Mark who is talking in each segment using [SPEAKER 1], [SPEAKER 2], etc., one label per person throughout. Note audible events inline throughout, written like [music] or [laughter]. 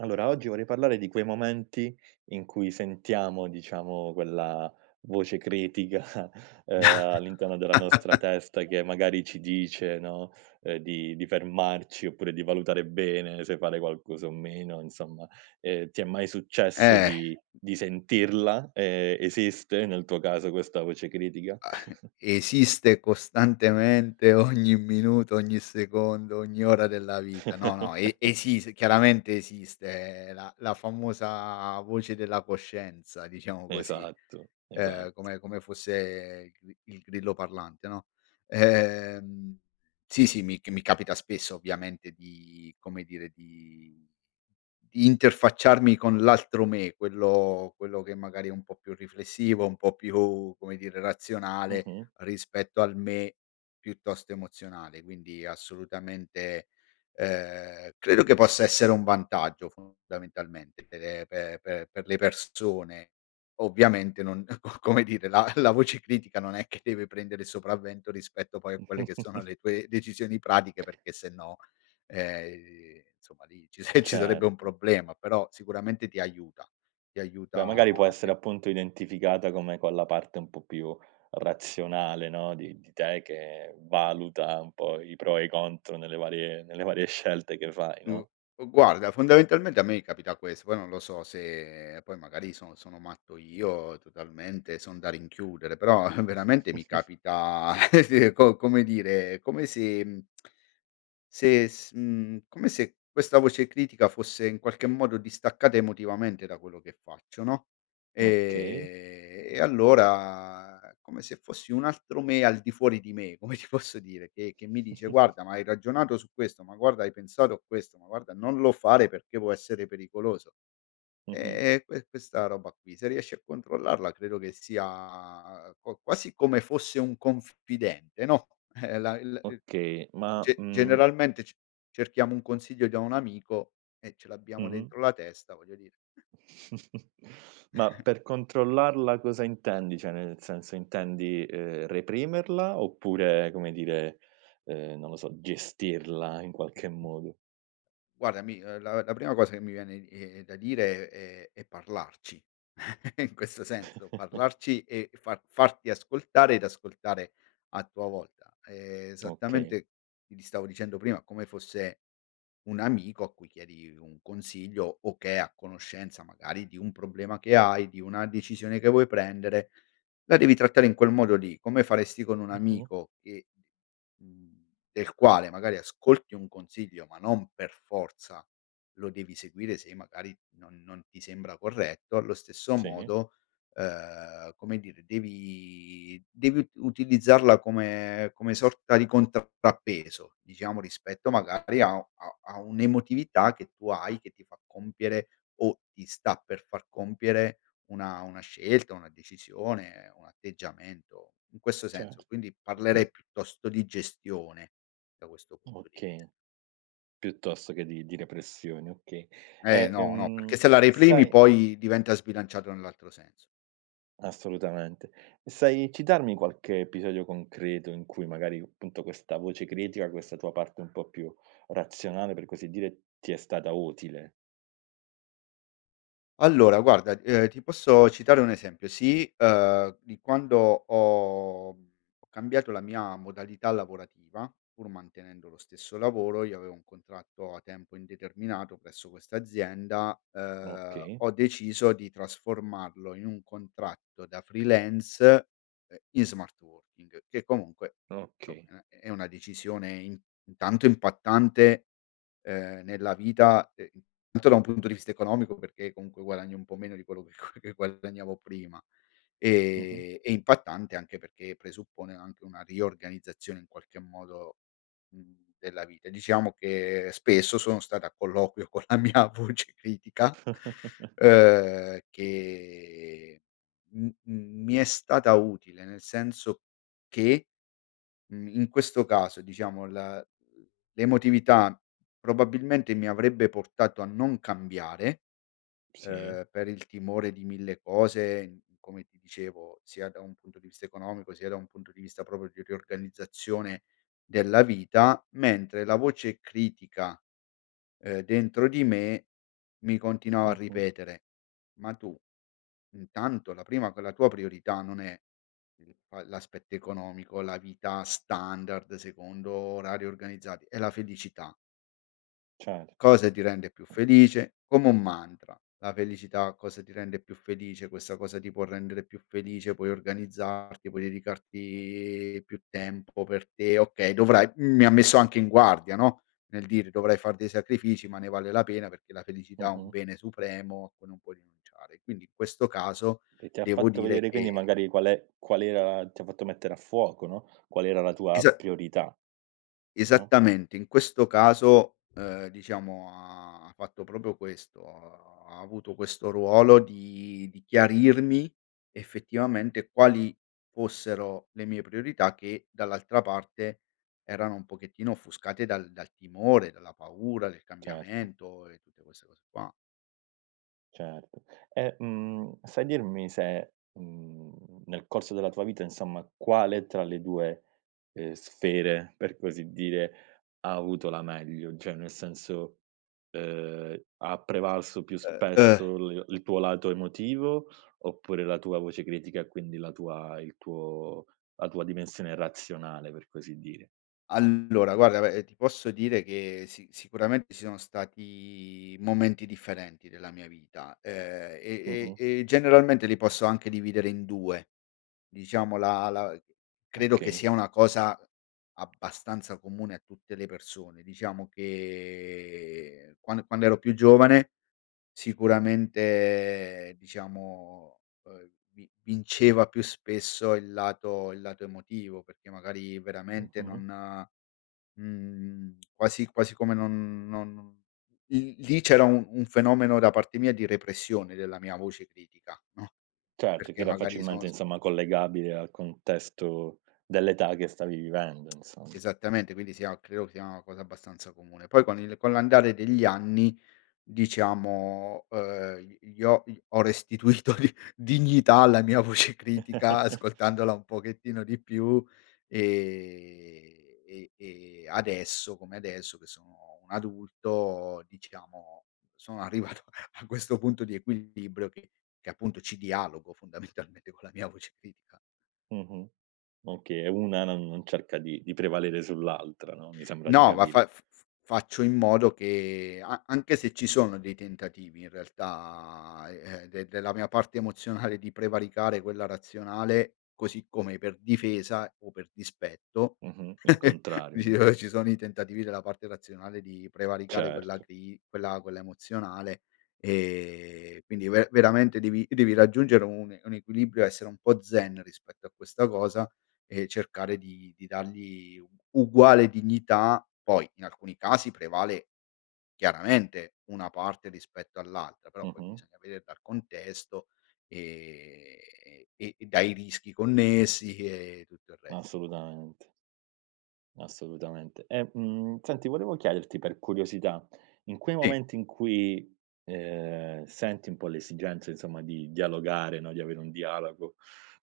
[SPEAKER 1] Allora, oggi vorrei parlare di quei momenti in cui sentiamo, diciamo, quella voce critica, uhm, all'interno della nostra
[SPEAKER 2] [laughs]
[SPEAKER 1] testa che magari ci dice, no, uhm, di di fermarci oppure di valutare bene se fare qualcosa o meno, insomma. Ehm, ti è mai successo
[SPEAKER 2] Eh.
[SPEAKER 1] di di sentirla e esiste, nel tuo caso, questa voce critica? [chuckles]
[SPEAKER 2] Esiste costantemente ogni minuto, ogni secondo, ogni ora della vita. No no, e
[SPEAKER 1] [chuckles]
[SPEAKER 2] esis chiaramente esiste la la famosa voce della coscienza, diciamo così.
[SPEAKER 1] Esatto,
[SPEAKER 2] Uhm,
[SPEAKER 1] esatto.
[SPEAKER 2] come come fosse il gri il grillo parlante, no? Ehm, sì, sì, mi c mi capita spesso, ovviamente, di come dire, di di interfacciarmi con l'altro me, quello quello che magari è un po' più riflessivo, un po' più, come dire, razionale
[SPEAKER 1] Mh-mh.
[SPEAKER 2] rispetto al me piuttosto emozionale, quindi assolutamente, uhm, credo che possa essere un vantaggio, fondamentalmente, per pe pe per le persone. Ovviamente non, co come dire, la la voce critica non è che deve prendere il sopravvento rispetto poi a quelle che sono
[SPEAKER 1] [chuckles]
[SPEAKER 2] le tue decisioni pratiche, perché se no, ehm, insomma, lì ci ci sarebbe un
[SPEAKER 1] Certo.
[SPEAKER 2] problema, però sicuramente ti aiuta, ti
[SPEAKER 1] Beh,
[SPEAKER 2] aiuta
[SPEAKER 1] magari può
[SPEAKER 2] a
[SPEAKER 1] essere
[SPEAKER 2] pen
[SPEAKER 1] appunto identificata come con la parte un po' più razionale, no, di di te che valuta un po' i pro e i contro nelle varie nelle varie scelte che fai,
[SPEAKER 2] Gu
[SPEAKER 1] no?
[SPEAKER 2] guarda, fondamentalmente a me capita questo, poi non lo so se poi magari sono sono matto io, totalmente, son da rinchiudere, però veramente mi
[SPEAKER 1] [snorts]
[SPEAKER 2] capita [laughs] co come dire, come se [tsk] se, s mhmm, come se questa voce critica fosse in qualche modo distaccata emotivamente da quello che faccio, no?
[SPEAKER 1] Okay.
[SPEAKER 2] Ehm, e allora come se fossi un altro me al di fuori di me, come ti posso dire, che che mi dice:
[SPEAKER 1] [snorts]
[SPEAKER 2] “Guarda, ma hai ragionato su questo? Ma guarda, hai pensato a questo? Ma guarda, non lo fare perché può essere pericoloso”.
[SPEAKER 1] Mh-mh.
[SPEAKER 2] Eh e que questa roba qui, se riesci a controllarla, credo che sia qua quasi come fosse un confidente, no, eh la il il
[SPEAKER 1] Okay, ma,
[SPEAKER 2] ge
[SPEAKER 1] mhmm
[SPEAKER 2] generalmente c cerchiamo un consiglio da un amico e ce
[SPEAKER 1] Mh
[SPEAKER 2] l'abbiamo
[SPEAKER 1] mh.
[SPEAKER 2] dentro la testa, voglio dire.
[SPEAKER 1] [snorts] Ma
[SPEAKER 2] [chuckles]
[SPEAKER 1] per controllarla cosa intendi? Cioè, nel senso, intendi, ehm, reprimerla oppure come dire, uhm, non lo so, gestirla in qualche modo?
[SPEAKER 2] Guardami, la la prima cosa che mi viene eh da dire è è parlarci, [chuckles] in questo senso,
[SPEAKER 1] [chuckles]
[SPEAKER 2] parlarci e far farti ascoltare ed ascoltare a tua volta
[SPEAKER 1] Okay.
[SPEAKER 2] esattamente, ti stavo dicendo prima, come fosse un amico a cui chiedi un consiglio o che è a conoscenza magari di un problema che hai, di una decisione che vuoi prendere, la devi trattare in quel modo lì, come faresti con un
[SPEAKER 1] Mh-mh.
[SPEAKER 2] amico che, mhmm, del quale magari ascolti un consiglio ma non per forza lo devi seguire se magari non non ti sembra corretto, allo stesso
[SPEAKER 1] Sì.
[SPEAKER 2] modo, ehm, come dire, devi devi u utilizzarla come come sorta di contrappeso diciamo, rispetto magari a a a un'emotività che tu hai che ti fa compiere o ti sta per far compiere una una scelta, una decisione, un atteggiamento in questo
[SPEAKER 1] Cer
[SPEAKER 2] senso. Quindi
[SPEAKER 1] [clears throat]
[SPEAKER 2] parlerei piuttosto di gestione da questo punto di vista.
[SPEAKER 1] Okay, piuttosto che di di repressione, okay.
[SPEAKER 2] Eh
[SPEAKER 1] Eh
[SPEAKER 2] no no,
[SPEAKER 1] ehm,
[SPEAKER 2] perchè se la reprimi
[SPEAKER 1] sai
[SPEAKER 2] poi diventa sbilanciato nell'altro senso.
[SPEAKER 1] Assolutamente, e sai citarmi qualche episodio concreto in cui magari, appunto, questa voce critica, questa tua parte un po' più razionale, per così dire, ti è stata utile?
[SPEAKER 2] Allora guarda, uhm, ti posso citare un esempio sì, uhm, di quando ho ho cambiato la mia modalità lavorativa pur mantenendo lo stesso lavoro. Io avevo un contratto a tempo indeterminato presso questa azienda, uhm,
[SPEAKER 1] Okay.
[SPEAKER 2] ho deciso di trasformarlo in un contratto da freelance, uhm, in smart working, che comunque,
[SPEAKER 1] Okay.
[SPEAKER 2] insomma, è è una decisione in intanto impattante, uhm, nella vita, ehm, intanto da un punto di vista economico, perché comunque guadagni un po' meno di quello che che guadagnavo prima,
[SPEAKER 1] Mh-mh.
[SPEAKER 2] e e impattante anche perché presuppone anche una riorganizzazione, in qualche modo, mhmm, della vita. Diciamo che spesso sono stato a colloquio con la mia voce critica,
[SPEAKER 1] [chuckles]
[SPEAKER 2] uhm, che m m mi è stata utile, nel senso che, mhmm, in questo caso, diciamo, la l'emotività probabilmente mi avrebbe portato a non cambiare,
[SPEAKER 1] Sì.
[SPEAKER 2] uhm, per il timore di mille cose, come ti dicevo, sia da un punto di vista economico, sia da un punto di vista proprio di riorganizzazione della vita, mentre la voce critica, uhm, dentro di me mi continuava a
[SPEAKER 1] Mh-mh.
[SPEAKER 2] ripetere: “Ma tu, intanto, la prima con la tua priorità non è il l'aspetto economico, la vita standard secondo orari organizzati, è la felicità.”
[SPEAKER 1] Certo,
[SPEAKER 2] Cosa ti rende più
[SPEAKER 1] mh.
[SPEAKER 2] felice? Come un mantra, la felicità, cosa ti rende più felice, questa cosa ti può rendere più felice, puoi organizzarti, puoi dedicarti più tempo per te, okay, dovrai, mi ha messo anche in guardia no, nel dire: "Dovrai far dei sacrifici ma ne vale la pena perché la felicità è un
[SPEAKER 1] Mh-mh.
[SPEAKER 2] bene supremo a cui non puoi rinunciare", quindi in questo caso
[SPEAKER 1] Che ti ha
[SPEAKER 2] devo
[SPEAKER 1] fatto
[SPEAKER 2] dire
[SPEAKER 1] vedere quindi
[SPEAKER 2] che
[SPEAKER 1] magari qual è qual era, ti ha fatto mettere a fuoco, no, qual era la tua
[SPEAKER 2] Esa
[SPEAKER 1] priorità? Mh.
[SPEAKER 2] Esattamente, in questo caso, uhm, diciamo ha fatto proprio questo, ha ha avuto questo ruolo di di chiarirmi effettivamente quali fossero le mie priorità che dall'altra parte erano un pochettino offuscate dal dal timore, dalla paura, del
[SPEAKER 1] Certo.
[SPEAKER 2] cambiamento e tutte queste cose qua.
[SPEAKER 1] Certo, e, mhmm, sai dirmi se, mhmm, nel corso della tua vita insomma, quale tra le due, ehm, sfere per così dire, ha avuto la meglio? Cioè nel senso, ehm, ha prevalso più
[SPEAKER 2] Uhm uhm
[SPEAKER 1] spesso l il tuo lato emotivo, oppure la tua voce critica, e quindi la tua il tuo la tua dimensione razionale per così dire?
[SPEAKER 2] Allora guarda, ve ti posso dire che si sicuramente ci sono stati momenti differenti della mia vita, ehm, e
[SPEAKER 1] Mh-mh.
[SPEAKER 2] e e generalmente li posso anche dividere in 2, diciamo, la la credo che
[SPEAKER 1] Okay.
[SPEAKER 2] sia una cosa abbastanza comune a tutte le persone; diciamo che quan quando ero più giovane sicuramente, diciamo, uhm, vi vinceva più spesso il lato il lato emotivo, perché magari veramente
[SPEAKER 1] Mh-mh.
[SPEAKER 2] non, mhmm, quasi quasi come non non non lì lì c'era un un fenomeno da parte mia di repressione della mia voce critica, no,
[SPEAKER 1] Certo, che
[SPEAKER 2] perché
[SPEAKER 1] era
[SPEAKER 2] magari
[SPEAKER 1] facilmente
[SPEAKER 2] son son
[SPEAKER 1] insomma collegabile al contesto dell'età che stavi vivendo
[SPEAKER 2] [tsk]
[SPEAKER 1] insomma.
[SPEAKER 2] Esattamente quindi sia, credo, sia una cosa abbastanza comune. Poi con il con l'andare degli anni, diciamo, uhm, gli ho ho restituito di dignità alla mia voce critica
[SPEAKER 1] [laughs]
[SPEAKER 2] ascoltandola un pochettino di più e e e adesso come adesso che sono un adulto diciamo, sono arrivato a a questo punto di equilibrio che che appunto ci dialogo fondamentalmente con la mia voce critica.
[SPEAKER 1] Mh-mh, okay, una non non cerca di di prevalere sull'altra no, mi sembra di
[SPEAKER 2] No ma
[SPEAKER 1] capire.
[SPEAKER 2] fa f f faccio in modo che a anche se ci sono dei tentativi in realtà, eh ehm, de della mia parte emozionale di prevaricare quella razionale, così come per difesa o per dispetto,
[SPEAKER 1] Mh-mh, il
[SPEAKER 2] [laughs]
[SPEAKER 1] contrario,
[SPEAKER 2] dici:
[SPEAKER 1] no?
[SPEAKER 2] "Ora ci sono i tentativi della parte razionale di prevaricare quella
[SPEAKER 1] Certo.
[SPEAKER 2] cri quella quella emozionale" ehm, quindi ve veramente devi devi raggiungere un un equilibrio essere un po' zen rispetto a questa cosa e cercare di di dargli uguale dignità. Poi, in alcuni casi, prevale chiaramente una parte rispetto all'altra, però poi
[SPEAKER 1] Mh-mh.
[SPEAKER 2] bisogna veder dal contesto, ehm, e dai rischi connessi e tutto il resto.
[SPEAKER 1] Assolutamente. Assolutamente. E, mmh, senti volevo chiederti, per curiosità, in quei
[SPEAKER 2] Sì.
[SPEAKER 1] momenti in cui, ehm, senti un po' l'esigenza insomma di dialogare no, di avere un dialogo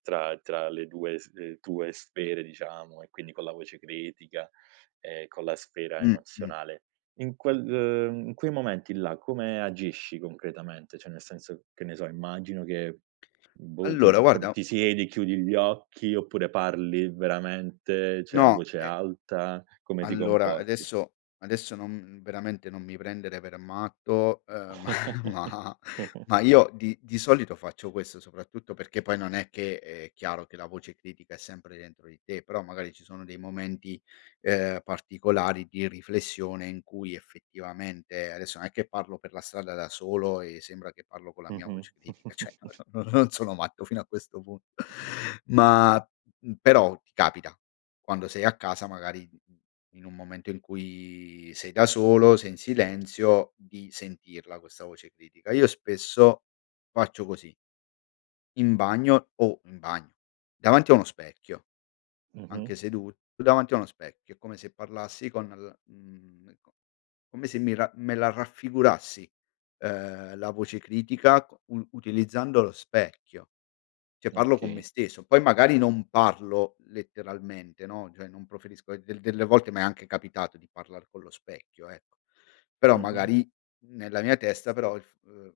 [SPEAKER 1] tra tra le due sf tue sfere diciamo e quindi con la voce critica, [inhales] e con la sfera
[SPEAKER 2] Mh mh.
[SPEAKER 1] emozionale, in quel, uhm, in quei momenti là, come agisci concretamente? Cioè nel senso, che ne so, immagino che boh ti
[SPEAKER 2] Allora,
[SPEAKER 1] pr
[SPEAKER 2] guarda
[SPEAKER 1] ti siedi chiudi gli occhi, oppure parli veramente cioè a
[SPEAKER 2] No,
[SPEAKER 1] voce
[SPEAKER 2] eh
[SPEAKER 1] alta, come ti
[SPEAKER 2] Allora,
[SPEAKER 1] comporti?
[SPEAKER 2] adesso, adesso, non veramente non mi prendere per matto, uhm ma ma
[SPEAKER 1] [laughs]
[SPEAKER 2] ma io di di solito faccio questo soprattutto perché poi non è che è chiaro che la voce critica è sempre dentro di te, però magari ci sono dei momenti, uhm, particolari di riflessione in cui effettivamente, adesso, non è che parlo per la strada da solo e sembra che parlo con la mia
[SPEAKER 1] Mh-mh.
[SPEAKER 2] voce critica, cioè no
[SPEAKER 1] [chuckles]
[SPEAKER 2] no no, non sono matto fino a questo punto. Ma, mh, però ti capita, quando sei a casa, magari in in un momento in cui sei da solo, sei in silenzio, di sentirla, questa voce critica. Io spesso faccio così. In bagno o in bagno, davanti a uno specchio, anche
[SPEAKER 1] Mh-mh.
[SPEAKER 2] sedut davanti a uno specchio, come se parlassi con l mhmm, co come se mi ra me la raffigurassi, uhm, la voce critica co u utilizzando lo specchio. Cioè parlo con me
[SPEAKER 1] Okay.
[SPEAKER 2] stesso, poi magari non parlo letteralmente, no, cioè non proferisco e del delle volte m'è anche capitato di parlar con lo specchio, ecco, però
[SPEAKER 1] Mh-mh.
[SPEAKER 2] magari nella mia testa però il f uhm,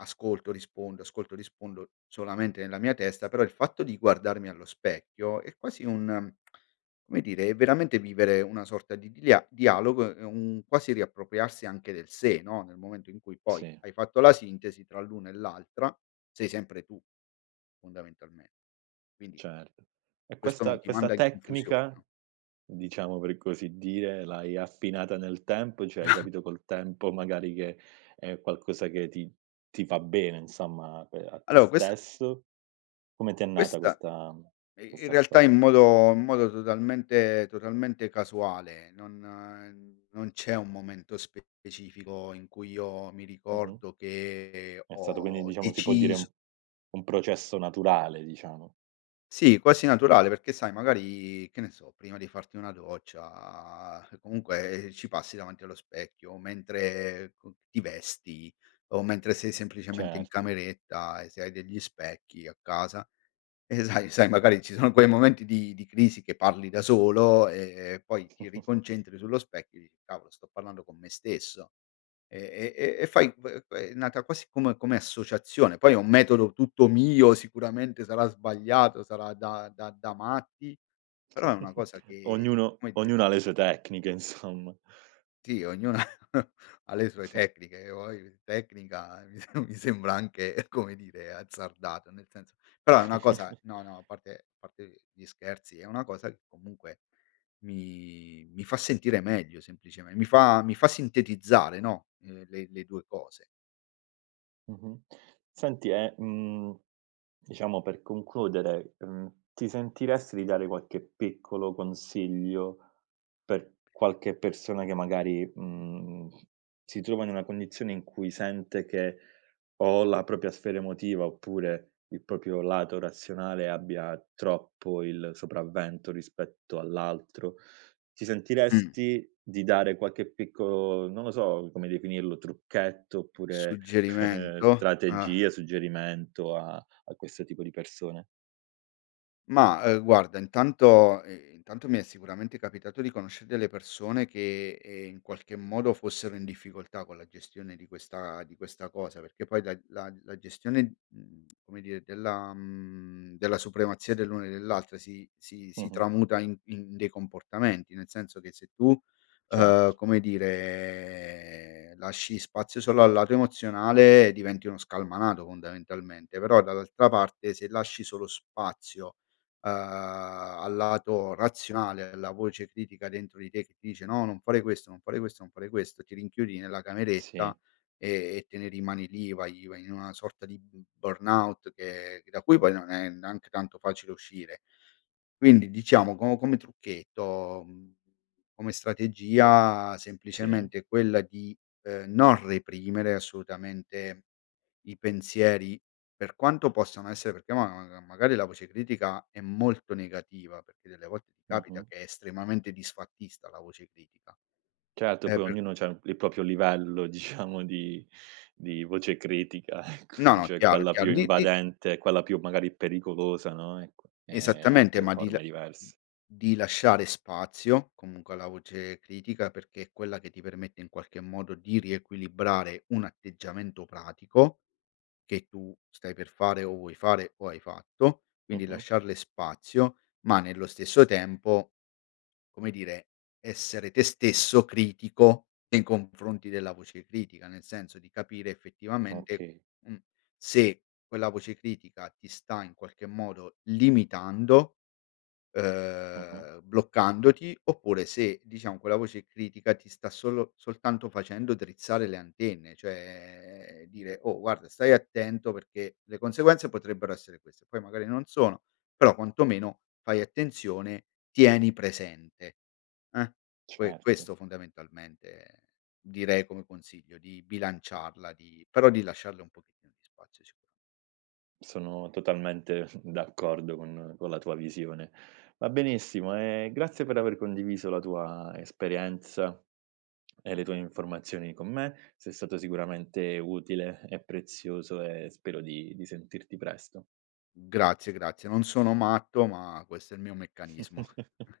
[SPEAKER 2] ascolto, rispondo, ascolto, rispondo solamente nella mia testa. Però il fatto di guardarmi allo specchio è quasi un [tsk] come dire, è veramente vivere una sorta di dia dialogo, è un quasi riappropriarsi anche del sé, no, nel momento in cui poi
[SPEAKER 1] Sì.
[SPEAKER 2] hai fatto la sintesi tra l'una e l'altra, sei sempre tu, fondamentalmente, quindi
[SPEAKER 1] Certo. E
[SPEAKER 2] questo non
[SPEAKER 1] questa
[SPEAKER 2] ti
[SPEAKER 1] questa
[SPEAKER 2] manda in confusione,
[SPEAKER 1] tecnica,
[SPEAKER 2] no.
[SPEAKER 1] diciamo per così dire, l'hai affinata nel tempo, cioè hai
[SPEAKER 2] [chuckles]
[SPEAKER 1] capito col tempo magari che è qualcosa che ti ti fa bene, insomma, per a te
[SPEAKER 2] Allora, questa
[SPEAKER 1] stesso? Come ti è nata
[SPEAKER 2] questa
[SPEAKER 1] questa
[SPEAKER 2] i in
[SPEAKER 1] questa
[SPEAKER 2] realtà
[SPEAKER 1] storia?
[SPEAKER 2] in modo in modo totalmente totalmente casuale, non non c'è un momento specifico in cui io mi
[SPEAKER 1] Mh-mh.
[SPEAKER 2] ricordo che
[SPEAKER 1] È stato quindi,
[SPEAKER 2] ho
[SPEAKER 1] diciamo, si può dire un
[SPEAKER 2] decis
[SPEAKER 1] un processo naturale, diciamo.
[SPEAKER 2] Sì, quasi naturale perché sai magari che ne so, prima di farti una doccia comunque ci passi davanti allo specchio, mentre con ti vesti o mentre sei semplicemente in
[SPEAKER 1] Certo.
[SPEAKER 2] cameretta e se hai degli specchi a casa, e sai sai magari ci sono quei momenti di di crisi che parli da solo e e poi ti
[SPEAKER 1] [chuckles]
[SPEAKER 2] riconcentri sullo specchio e dici: "Cavolo sto parlando con me stesso". E e e e fai v ve è nata quasi come come associazione poi è un metodo tutto mio, sicuramente sarà sbagliato, sarà da da da matti però è una
[SPEAKER 1] [chuckles]
[SPEAKER 2] cosa che
[SPEAKER 1] Ognuno
[SPEAKER 2] come dire
[SPEAKER 1] ognuno ha le sue tecniche insomma.
[SPEAKER 2] Sì, ognuno [chuckles] ha le sue
[SPEAKER 1] [snorts]
[SPEAKER 2] tecniche o il tecnica, mi sem mi sembra anche, come dire, azzardato nel senso però è una cosa no no, a
[SPEAKER 1] [chuckles]
[SPEAKER 2] parte a parte gli scherzi, è una cosa che comunque mi mi fa sentire meglio semplicemente. Mi fa mi fa sintetizzare no, uhm, le le 2 cose.
[SPEAKER 1] Mh-mh. Senti e, mhmm, diciamo per concludere, uhm, ti sentiresti di dare qualche piccolo consiglio per qualche persona che magari, mhmm, si trova in una condizione in cui sente che o la propria sfera emotiva oppure il proprio lato razionale abbia troppo il sopravvento rispetto all'altro, [inhales] ti
[SPEAKER 2] Mh.
[SPEAKER 1] sentiresti di dare qualche piccolo, non lo so come definirlo, trucchetto oppure [chuckles]
[SPEAKER 2] Suggerimento, eh.
[SPEAKER 1] strategia, suggerimento a a questo tipo di persone?
[SPEAKER 2] Mah, uhm, guarda, intanto i intanto mi è sicuramente capitato di conoscere delle persone che, ehm, in qualche modo fossero in difficoltà con la gestione di questa di questa cosa, perché poi la la la gestione, mhmm, [tsk] come dire, della mhmm, della supremazia dell'uno e dell'altra si si si
[SPEAKER 1] Mh-mh.
[SPEAKER 2] tramuta in in dei comportamenti. Nel senso che se tu, uhm,
[SPEAKER 1] Certo.
[SPEAKER 2] come dire, lasci spazio solo al lato emozionale diventi uno scalmanato, fondamentalmente, però dall'altra parte se lasci solo spazio, uhm, al lato razionale, alla voce critica dentro di te che dice: “No, non fare questo non fare questo non fare questo”, ti rinchiudi nella
[SPEAKER 1] Sì.
[SPEAKER 2] cameretta e e te ne rimani lì, vai vai in una sorta di b burnout che che da cui poi non è neanche tanto facile uscire. Quindi diciamo co come trucchetto, mhmm, come strategia,
[SPEAKER 1] Sì.
[SPEAKER 2] semplicemente quella di, uhm, non reprimere assolutamente i pensieri, per quanto possano essere perché ma mag magari la voce critica è molto negativa, perché delle volte ti capita
[SPEAKER 1] Mh-mh.
[SPEAKER 2] che è estremamente disfattista, la voce critica,
[SPEAKER 1] Certo,
[SPEAKER 2] eh,
[SPEAKER 1] poi
[SPEAKER 2] per
[SPEAKER 1] ognuno c'ha il proprio livello diciamo di di voce critica, ecco,
[SPEAKER 2] No,
[SPEAKER 1] cioè
[SPEAKER 2] chiaro è
[SPEAKER 1] quella più
[SPEAKER 2] chiaro, gli i
[SPEAKER 1] invadente, quella più magari pericolosa, no, ec eh
[SPEAKER 2] Esattamente,
[SPEAKER 1] altre
[SPEAKER 2] ma di
[SPEAKER 1] forme
[SPEAKER 2] la
[SPEAKER 1] diverse.
[SPEAKER 2] di lasciare spazio comunque alla voce critica, perché è quella che ti permette in qualche modo di riequilibrare un atteggiamento pratico che tu stai per fare o vuoi fare o hai fatto, quindi
[SPEAKER 1] Mh-mh.
[SPEAKER 2] lasciarle spazio ma nello stesso tempo, come dire, essere te stesso critico nei confronti della voce critica. Nel senso di capire effettivamente,
[SPEAKER 1] Okay.
[SPEAKER 2] uhm, se quella voce critica ti sta in qualche modo limitando,
[SPEAKER 1] Mh-mh.
[SPEAKER 2] ehm, bloccandoti oppure se, diciamo, quella voce critica ti sta solo soltanto, facendo drizzare le antenne, cioè dire: “Oh, guarda, stai attento perché le conseguenze potrebbero essere queste, poi magari non sono però quantomeno fai attenzione, tieni presente, eh.” Que
[SPEAKER 1] Certo.
[SPEAKER 2] questo, fondamentalmente, direi come consiglio: di bilanciarla, di però di lasciarle un pochettino di spazio, sicuro.
[SPEAKER 1] Sono totalmente d'accordo con con la tua visione. Va benissimo e grazie per aver condiviso la tua esperienza e le tue informazioni con me, sei stato sicuramente utile e prezioso e spero di di sentirti presto.
[SPEAKER 2] Grazie grazie, non sono matto ma questo è il mio meccanismo.
[SPEAKER 1] [chuckles]